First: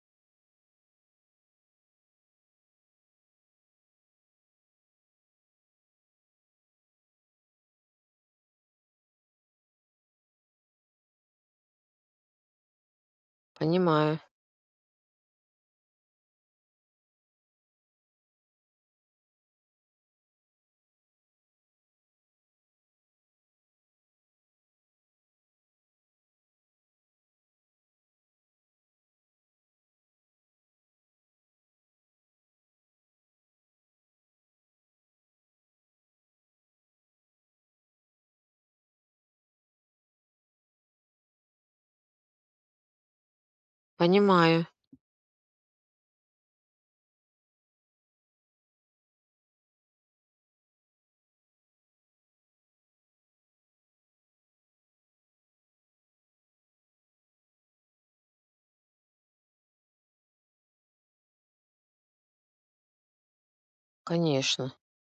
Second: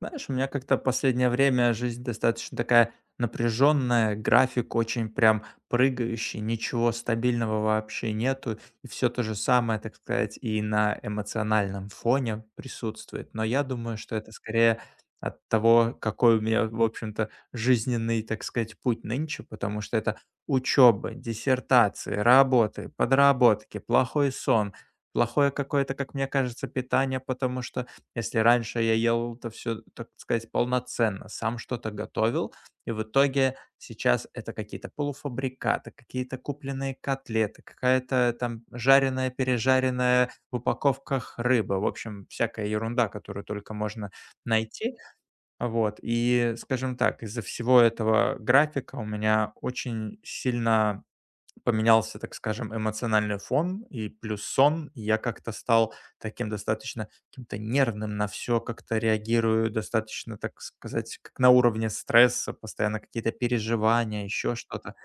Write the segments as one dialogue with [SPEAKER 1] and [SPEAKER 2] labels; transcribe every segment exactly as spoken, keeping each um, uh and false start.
[SPEAKER 1] Знаешь, у меня как-то последнее время жизнь достаточно такая напряженная, график очень прям прыгающий, ничего стабильного вообще нету, и все то же самое, так сказать, и на эмоциональном фоне присутствует. Но я думаю, что
[SPEAKER 2] Понимаю,
[SPEAKER 1] это скорее от того, какой у меня, в общем-то, жизненный, так сказать, путь нынче, потому что это учеба, диссертации, работы, подработки, плохой сон, плохое какое-то, как мне кажется, питание, потому что если раньше я ел это все, так сказать, полноценно, сам что-то готовил, и в итоге сейчас это какие-то полуфабрикаты, какие-то купленные котлеты, какая-то там жареная, пережаренная в упаковках рыба. В общем, всякая ерунда, которую только можно
[SPEAKER 2] понимаю,
[SPEAKER 1] найти. Вот, и, скажем так, из-за всего этого графика у меня очень сильно Поменялся, так скажем, эмоциональный фон и плюс сон. И я как-то стал таким достаточно каким-то нервным на все, как-то реагирую достаточно, так сказать, как на уровне стресса, постоянно какие-то переживания, еще
[SPEAKER 2] конечно.
[SPEAKER 1] что-то.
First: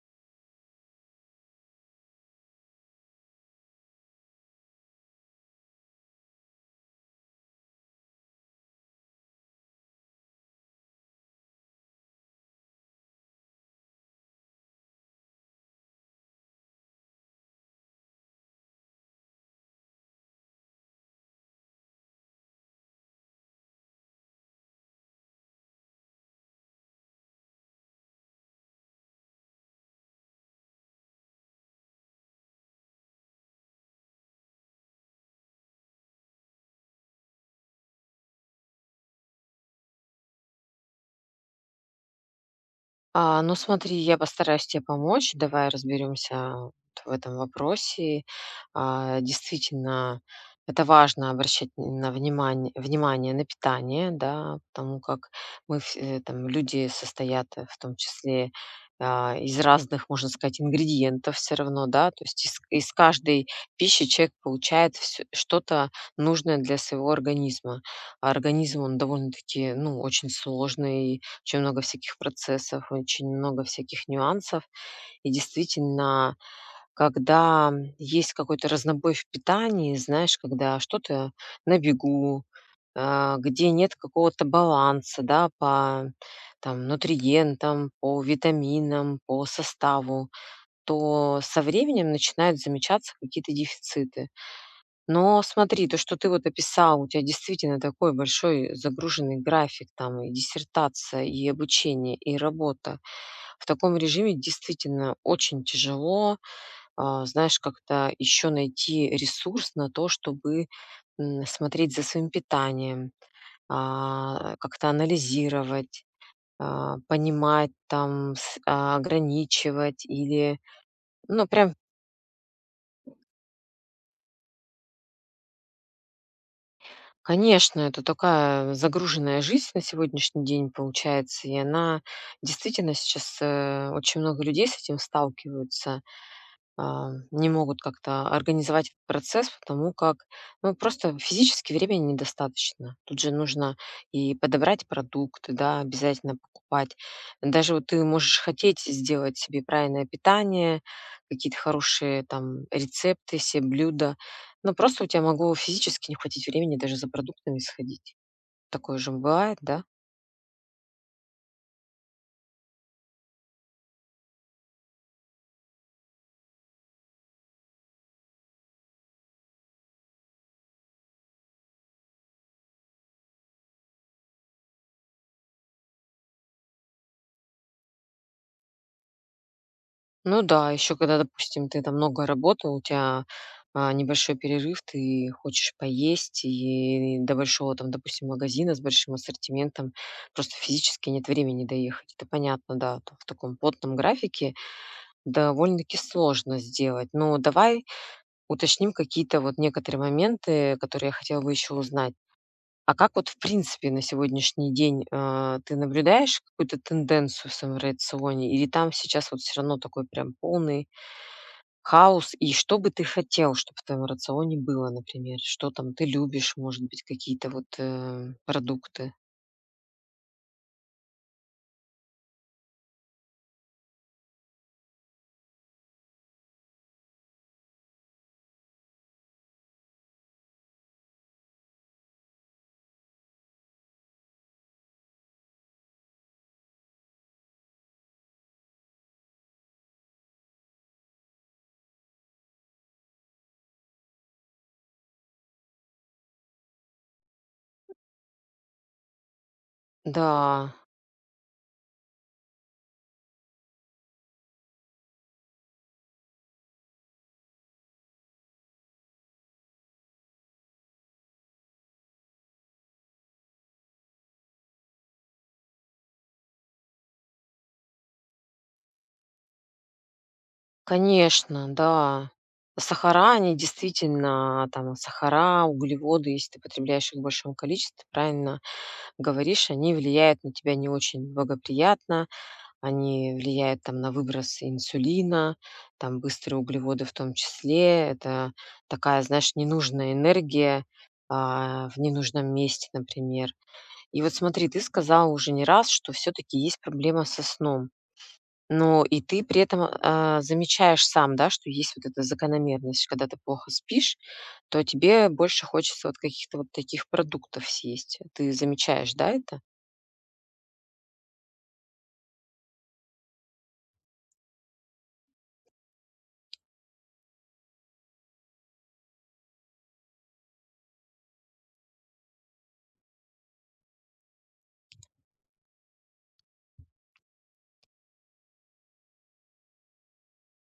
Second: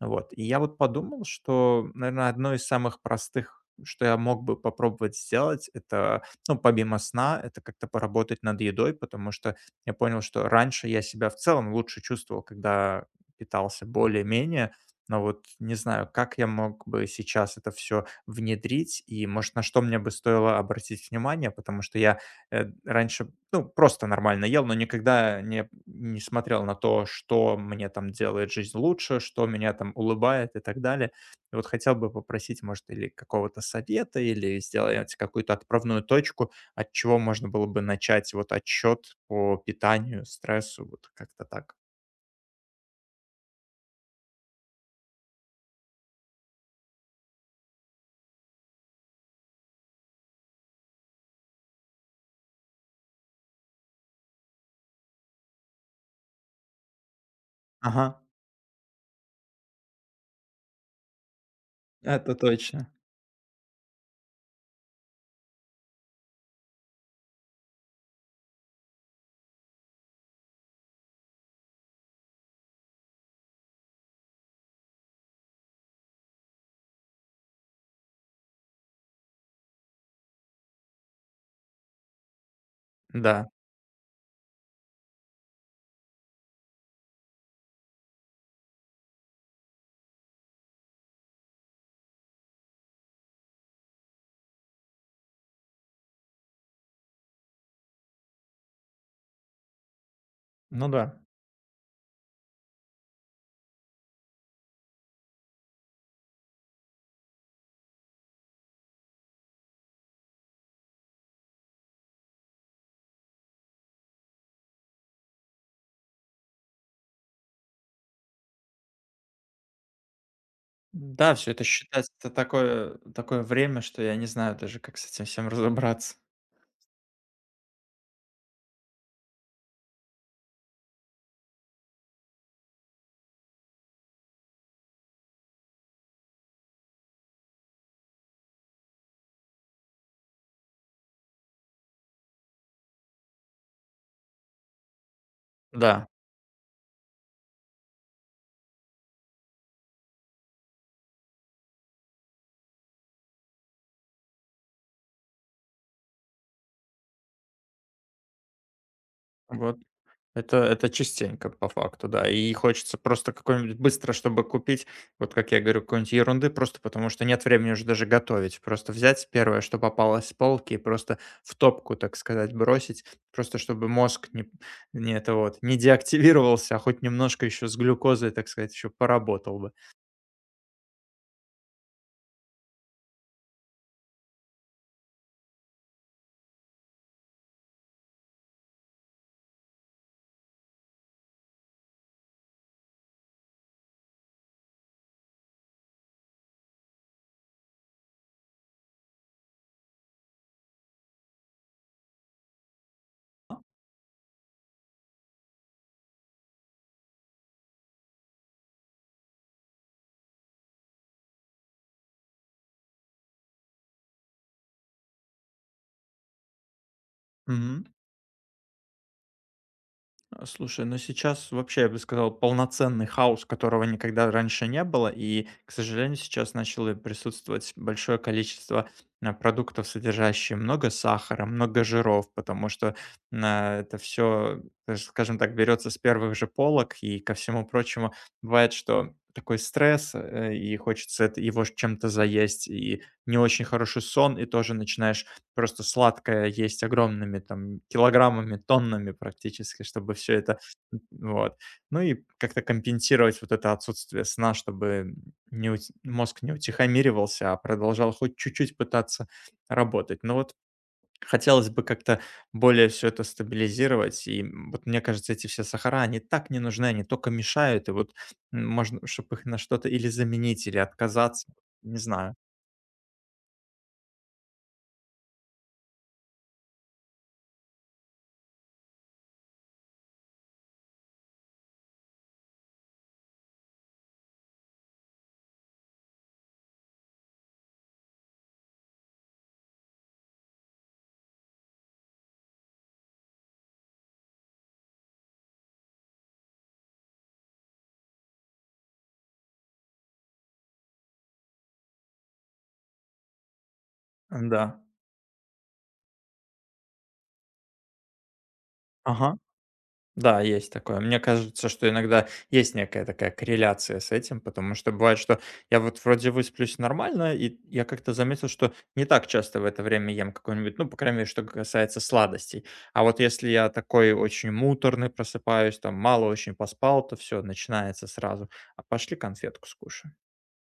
[SPEAKER 1] Вот. И я вот подумал, что, наверное, одно из самых простых, что я мог бы попробовать сделать, это, ну, помимо сна, это как-то поработать над едой, потому что я понял, что раньше я себя в целом лучше чувствовал, когда питался более-менее, но вот не знаю, как я мог бы сейчас это все внедрить, и, может, на что мне бы стоило обратить внимание, потому что я э, раньше ну, просто нормально ел, но никогда не не смотрел на то, что мне там делает жизнь лучше, что меня там улыбает и так далее. И вот хотел бы попросить, может, или какого-то совета, или сделать какую-то отправную точку, от чего можно было бы начать вот отчет по питанию, стрессу, вот как-то так.
[SPEAKER 2] А, ну смотри, я постараюсь тебе помочь. Давай разберемся вот в этом вопросе. А, действительно, это важно обращать на внимание, внимание на питание, да, потому как мы вс- э, там люди состоят э, в том
[SPEAKER 1] Ага,
[SPEAKER 2] числе а, из разных, можно сказать, ингредиентов все равно, да, то
[SPEAKER 1] это
[SPEAKER 2] есть из,
[SPEAKER 1] точно.
[SPEAKER 2] из каждой пищи человек получает всё- что-то нужное для своего организма. А организм, он довольно-таки, ну, очень сложный, очень много всяких процессов, очень много всяких нюансов. И действительно, когда есть какой-то разнобой в питании, знаешь, когда что-то на бегу, а,
[SPEAKER 1] Да,
[SPEAKER 2] где нет какого-то баланса, да, по там, нутриентам, по витаминам, по составу, то со временем начинают замечаться какие-то дефициты. Но смотри, то, что ты вот описал, у тебя действительно такой большой загруженный график, там и
[SPEAKER 1] ну да.
[SPEAKER 2] диссертация, и обучение, и работа. В таком режиме действительно очень тяжело, а, знаешь, как-то еще найти ресурс на то, чтобы м, смотреть за своим питанием, а, как-то анализировать, а, понимать, там, с- а, ограничивать или,
[SPEAKER 1] Да,
[SPEAKER 2] ну,
[SPEAKER 1] все, это
[SPEAKER 2] прям
[SPEAKER 1] считается, это такое такое время, что я не знаю даже, как с этим всем разобраться.
[SPEAKER 2] конечно, это такая загруженная жизнь на сегодняшний день получается, и она действительно сейчас, э, очень много людей с этим сталкиваются, а, не могут как-то организовать этот процесс, потому как, ну, просто физически времени недостаточно. Тут же нужно и подобрать продукты, да,
[SPEAKER 1] Да,
[SPEAKER 2] обязательно покупать. Даже вот ты можешь хотеть сделать себе правильное питание, какие-то хорошие там рецепты, все блюда, но просто у тебя могло физически не хватить времени даже за продуктами сходить. Такое же бывает,
[SPEAKER 1] вот.
[SPEAKER 2] да?
[SPEAKER 1] Это это частенько по факту, да. И хочется просто какой-нибудь быстро, чтобы купить, вот как я говорю, какой-нибудь ерунды, просто потому что нет времени уже даже готовить. Просто взять первое, что попалось с полки, и просто в топку, так сказать, бросить, просто чтобы мозг не, не это вот не деактивировался, а хоть немножко еще с глюкозой, так сказать, еще поработал бы.
[SPEAKER 2] Ну да, еще когда, допустим, ты там много работал, у тебя а, небольшой перерыв, ты хочешь поесть, и до большого там, допустим, магазина с большим ассортиментом просто физически нет времени доехать. Это понятно, да, то в таком плотном графике довольно-таки сложно сделать. Но давай уточним какие-то вот некоторые моменты, которые я хотела бы еще узнать. А как вот в принципе на сегодняшний день, а, ты наблюдаешь какую-то тенденцию в самом рационе, или там сейчас вот все равно такой прям полный хаос? И что бы ты хотел, чтобы в твоем рационе было, например? Что там ты любишь, может быть, какие-то вот, э, продукты?
[SPEAKER 1] А, слушай, ну сейчас вообще, я бы сказал, полноценный хаос, которого никогда раньше не было, и, к сожалению, сейчас начало присутствовать большое количество а, продуктов, содержащих много сахара, много жиров, потому что а, это все, скажем так, берется с первых же полок, и ко всему прочему бывает, что такой стресс, э, и хочется это, его ж чем-то заесть, и не очень хороший сон, и тоже начинаешь просто сладкое есть огромными там килограммами, тоннами практически, чтобы все это
[SPEAKER 2] Да,
[SPEAKER 1] м, вот. Ну и как-то компенсировать вот это отсутствие сна, чтобы не ути мозг не утихомиривался, а продолжал хоть чуть-чуть пытаться работать. Но вот хотелось бы как-то более все это стабилизировать. И, м, вот мне кажется, эти все сахара, они так не нужны, они только мешают. И вот, м, можно, чтобы их на что-то или заменить, или отказаться.
[SPEAKER 2] конечно,
[SPEAKER 1] Не
[SPEAKER 2] да.
[SPEAKER 1] знаю.
[SPEAKER 2] Сахара, они действительно, там, сахара, углеводы, если ты потребляешь их в большом количестве, ты правильно говоришь, они влияют на тебя не очень благоприятно. Они влияют там на выброс инсулина, там быстрые углеводы в том числе. Это такая, знаешь, ненужная энергия, а, в ненужном месте, например. И вот смотри, ты сказала уже не раз, что все таки есть проблема со сном. Но и ты при этом, а, замечаешь сам, да, что есть вот эта закономерность. Когда ты плохо спишь,
[SPEAKER 1] Да.
[SPEAKER 2] то тебе больше хочется вот каких-то вот таких продуктов съесть. Ты замечаешь, да,
[SPEAKER 1] Ага.
[SPEAKER 2] это?
[SPEAKER 1] Да, есть такое. Мне кажется, что иногда есть некая такая корреляция с этим, потому что бывает, что я вот вроде высплюсь нормально, и я как-то заметил, что не так часто в это время ем какой-нибудь, ну, по крайней мере, что касается сладостей. А вот если я такой очень муторный просыпаюсь, там мало очень поспал, то все, начинается сразу. А пошли конфетку скушаем.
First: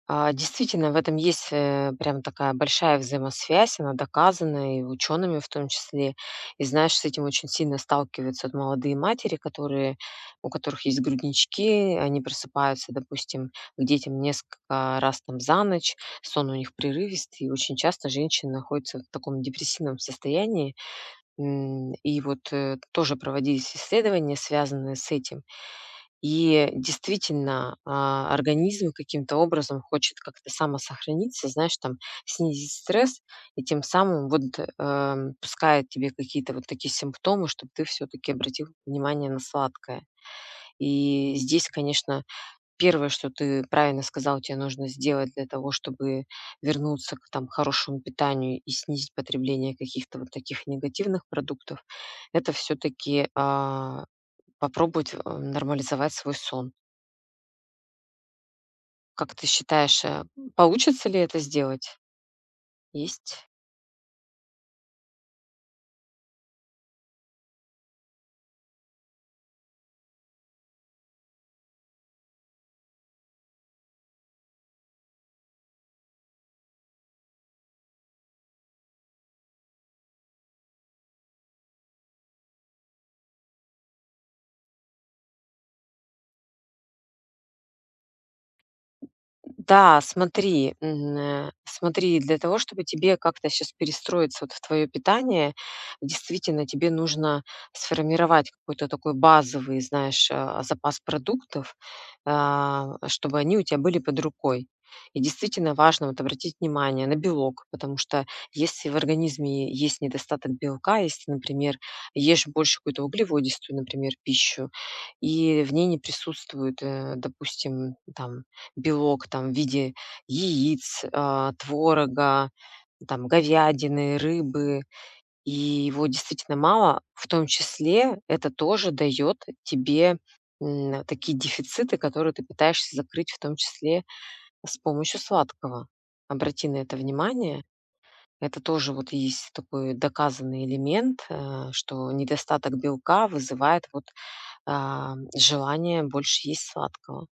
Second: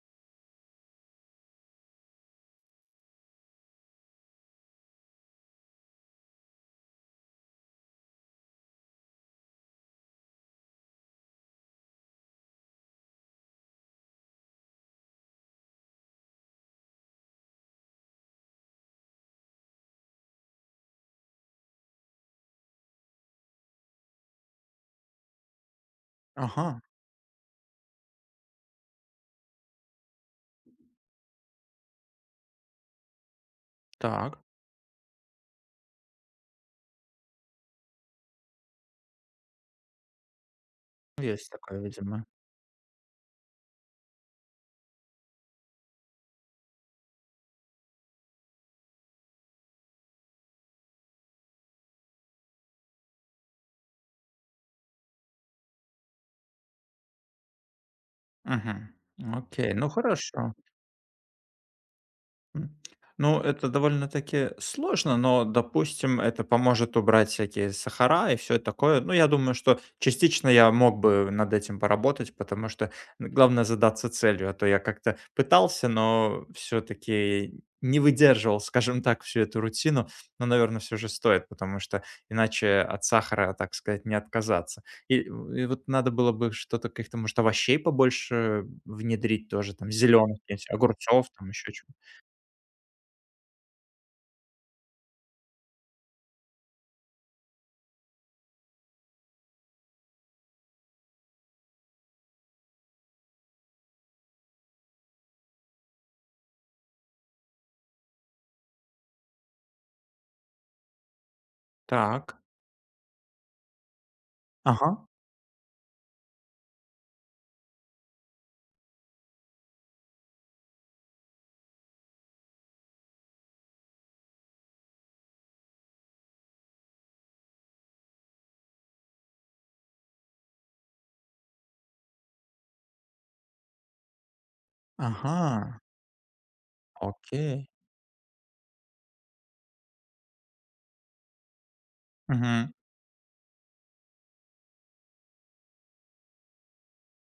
[SPEAKER 2] А, действительно, в этом есть, э, прям такая большая взаимосвязь, она доказана и учеными в том числе. И знаешь, с этим очень сильно сталкиваются вот молодые матери, которые у которых есть груднички, они просыпаются, допустим, к детям несколько раз там за ночь, сон у них прерывистый, и очень часто женщины находятся в таком депрессивном состоянии. М, и вот, э, тоже проводились исследования, связанные с этим. И
[SPEAKER 1] Ага,
[SPEAKER 2] действительно, а, организм каким-то образом хочет как-то самосохраниться, знаешь, там снизить стресс и тем самым
[SPEAKER 1] так.
[SPEAKER 2] вот эм, пускает тебе какие-то вот такие симптомы, чтобы ты все-таки обратил внимание на сладкое. И
[SPEAKER 1] Есть
[SPEAKER 2] здесь,
[SPEAKER 1] такое,
[SPEAKER 2] конечно,
[SPEAKER 1] видимо.
[SPEAKER 2] первое, что ты правильно сказал, тебе нужно сделать для того, чтобы вернуться к там хорошему питанию и снизить потребление каких-то вот таких негативных продуктов, это все-таки попробовать э, нормализовать свой сон.
[SPEAKER 1] Мгм.
[SPEAKER 2] Как ты
[SPEAKER 1] Окей, ну
[SPEAKER 2] считаешь, э,
[SPEAKER 1] хорошо.
[SPEAKER 2] получится ли это сделать?
[SPEAKER 1] М. Ну,
[SPEAKER 2] Есть
[SPEAKER 1] это довольно-таки сложно, но, допустим, это поможет убрать всякие сахара и все такое. Ну, я думаю, что частично я мог бы над этим поработать, потому что главное задаться целью, а то я как-то пытался, но все таки не выдерживал, скажем так, всю эту рутину. Но, наверное, все же стоит, потому что иначе от сахара, так сказать, не отказаться. И и вот надо было бы что-то, каких-то, может, овощей побольше внедрить тоже, там
[SPEAKER 2] Да,
[SPEAKER 1] зеленых,
[SPEAKER 2] смотри, м,
[SPEAKER 1] огурцов,
[SPEAKER 2] э,
[SPEAKER 1] там еще чего.
[SPEAKER 2] смотри, для того, чтобы тебе как-то сейчас перестроиться вот в твое питание, действительно, тебе нужно сформировать какой-то такой базовый, знаешь, а, запас продуктов, а, чтобы они у тебя были под рукой. И действительно важно вот обратить внимание на белок, потому что если в организме есть недостаток белка, если, например,
[SPEAKER 1] Так.
[SPEAKER 2] ешь больше какую-то углеводистую, например, пищу,
[SPEAKER 1] Ага.
[SPEAKER 2] и в ней не присутствует, э, допустим, там белок там в виде яиц, а, творога, там говядины, рыбы, и его действительно мало. В том числе это тоже дает тебе, м, такие дефициты, которые ты пытаешься закрыть, в том числе с помощью
[SPEAKER 1] Ага.
[SPEAKER 2] сладкого. Обрати на это внимание.
[SPEAKER 1] Окей.
[SPEAKER 2] Это тоже вот есть такой доказанный элемент, э, что
[SPEAKER 1] Мгм.
[SPEAKER 2] недостаток белка вызывает вот, а, желание больше есть сладкого.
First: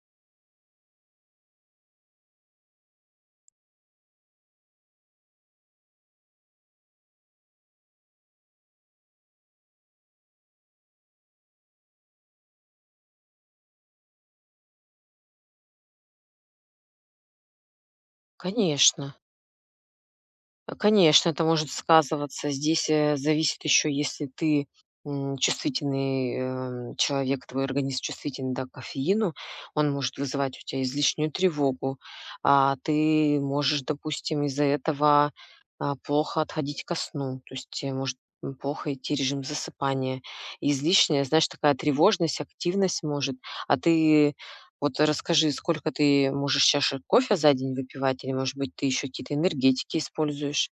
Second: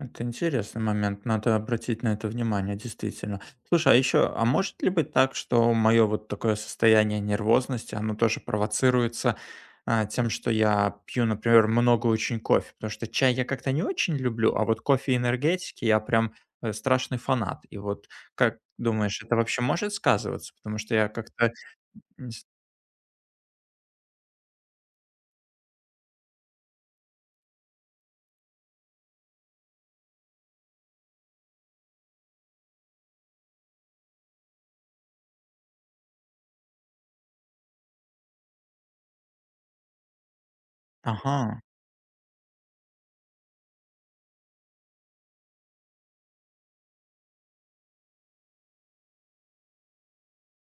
[SPEAKER 1] Это интересный момент. Надо обратить на это внимание, действительно. Слушай, а еще, а может ли быть так, что мое вот такое состояние нервозности, оно тоже провоцируется а, тем, что я пью, например, много очень кофе? Потому что чай я как-то не очень люблю, а вот кофе и энергетики я прям э, страшный фанат. И вот как
[SPEAKER 2] Конечно.
[SPEAKER 1] думаешь, это вообще может сказываться?
[SPEAKER 2] Э,
[SPEAKER 1] Потому что я
[SPEAKER 2] конечно, это
[SPEAKER 1] как-то...
[SPEAKER 2] может
[SPEAKER 1] не с-
[SPEAKER 2] сказываться. Здесь, э, зависит еще, если ты, м, чувствительный, эм, человек, твой организм чувствителен, да, к кофеину, он может вызывать у тебя излишнюю тревогу. А ты можешь, допустим, из-за этого, а, плохо отходить ко сну. То есть те может, м, плохо идти режим засыпания. Излишняя, знаешь,
[SPEAKER 1] Ага.
[SPEAKER 2] такая тревожность, активность может. А ты вот расскажи, сколько ты можешь чашек кофе за день выпивать или, может быть, ты еще какие-то энергетики используешь?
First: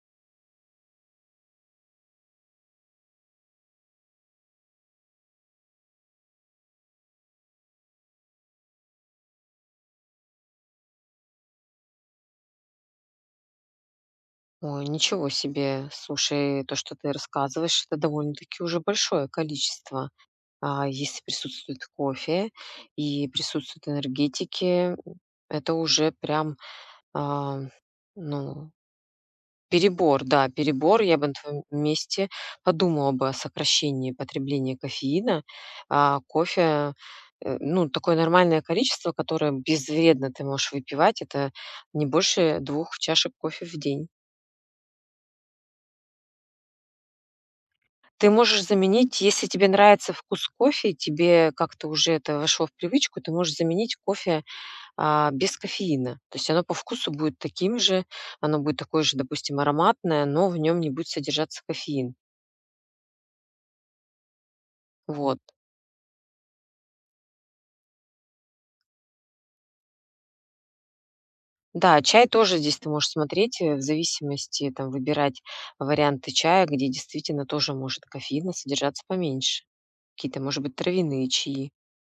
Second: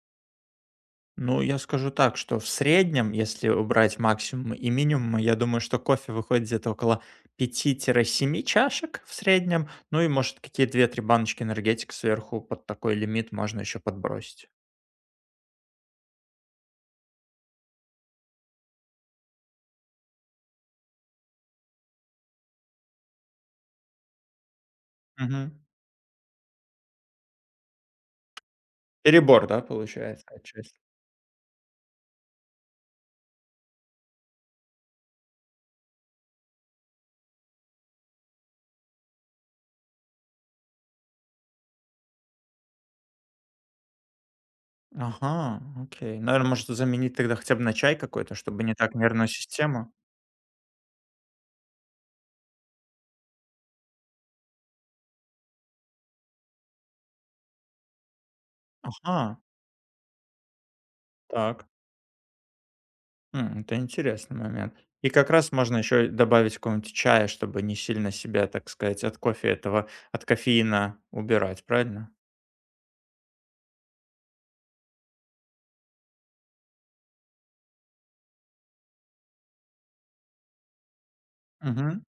[SPEAKER 1] Ну, я скажу так, что в среднем, если убрать максимум и минимум, я думаю, что кофе выходит где-то около пяти-семи чашек в среднем. Ну и, может, какие две-три баночки энергетик сверху под такой лимит можно еще подбросить.
[SPEAKER 2] Ой, ничего себе. Слушай, то, что ты рассказываешь, это довольно-таки уже большое количество. А если присутствует кофе и присутствуют энергетики,
[SPEAKER 1] Мгм.
[SPEAKER 2] это уже прям, а, ну,
[SPEAKER 1] Перебор, да,
[SPEAKER 2] перебор,
[SPEAKER 1] получается,
[SPEAKER 2] да,
[SPEAKER 1] отчасти?
[SPEAKER 2] перебор. Я бы на твоем месте подумала бы о сокращении потребления кофеина. А кофе, э, ну, такое нормальное количество, которое безвредно ты можешь выпивать, это не больше двух чашек кофе в день.
[SPEAKER 1] Ага, окей. Наверное, может заменить тогда хотя бы на чай
[SPEAKER 2] Ты
[SPEAKER 1] какой-то, чтобы
[SPEAKER 2] можешь
[SPEAKER 1] не так
[SPEAKER 2] заменить,
[SPEAKER 1] нервную
[SPEAKER 2] если тебе
[SPEAKER 1] систему.
[SPEAKER 2] нравится вкус кофе, и тебе как-то уже это вошло в привычку, ты можешь заменить кофе, а, без кофеина. То есть оно по вкусу будет таким же, оно будет такое же,
[SPEAKER 1] Ага,
[SPEAKER 2] допустим, ароматное, но в нем не будет содержаться
[SPEAKER 1] так.
[SPEAKER 2] кофеин.
[SPEAKER 1] М, это интересный момент. И как
[SPEAKER 2] Вот.
[SPEAKER 1] раз можно еще добавить какого-нибудь чая, чтобы не сильно себя, так сказать, от кофе этого, от кофеина убирать,
[SPEAKER 2] Да,
[SPEAKER 1] правильно?
[SPEAKER 2] чай тоже здесь ты можешь смотреть, э, в зависимости, там, выбирать варианты чая, где действительно тоже может кофеина содержаться поменьше. Какие-то, может быть, травяные чаи.
[SPEAKER 1] Мгм.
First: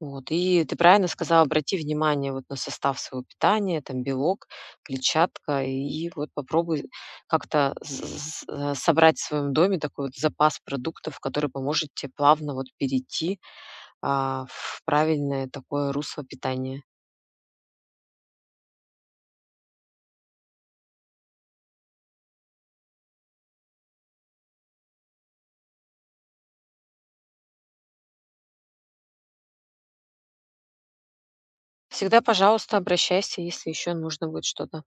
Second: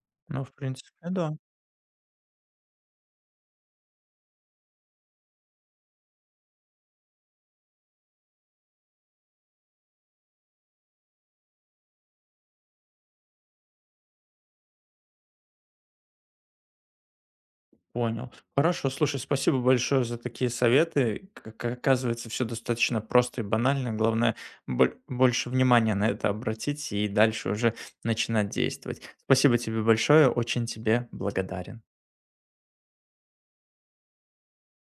[SPEAKER 2] Вот,
[SPEAKER 1] Ну, в
[SPEAKER 2] и ты
[SPEAKER 1] принципе,
[SPEAKER 2] правильно
[SPEAKER 1] да.
[SPEAKER 2] сказала, обрати внимание вот на состав своего питания, там белок, клетчатка, и вот попробуй как-то з- з- э, собрать в своем доме такой вот запас продуктов, который поможет тебе плавно вот перейти, а, в правильное такое русло питания.
[SPEAKER 1] Понял. Хорошо, слушай, спасибо большое за такие советы. Как оказывается, все достаточно просто и банально. Главное, боль- больше внимания на это обратить и дальше уже начинать действовать. Спасибо тебе большое, очень тебе благодарен.
[SPEAKER 2] Всегда, пожалуйста, обращайся, если еще нужно будет что-то.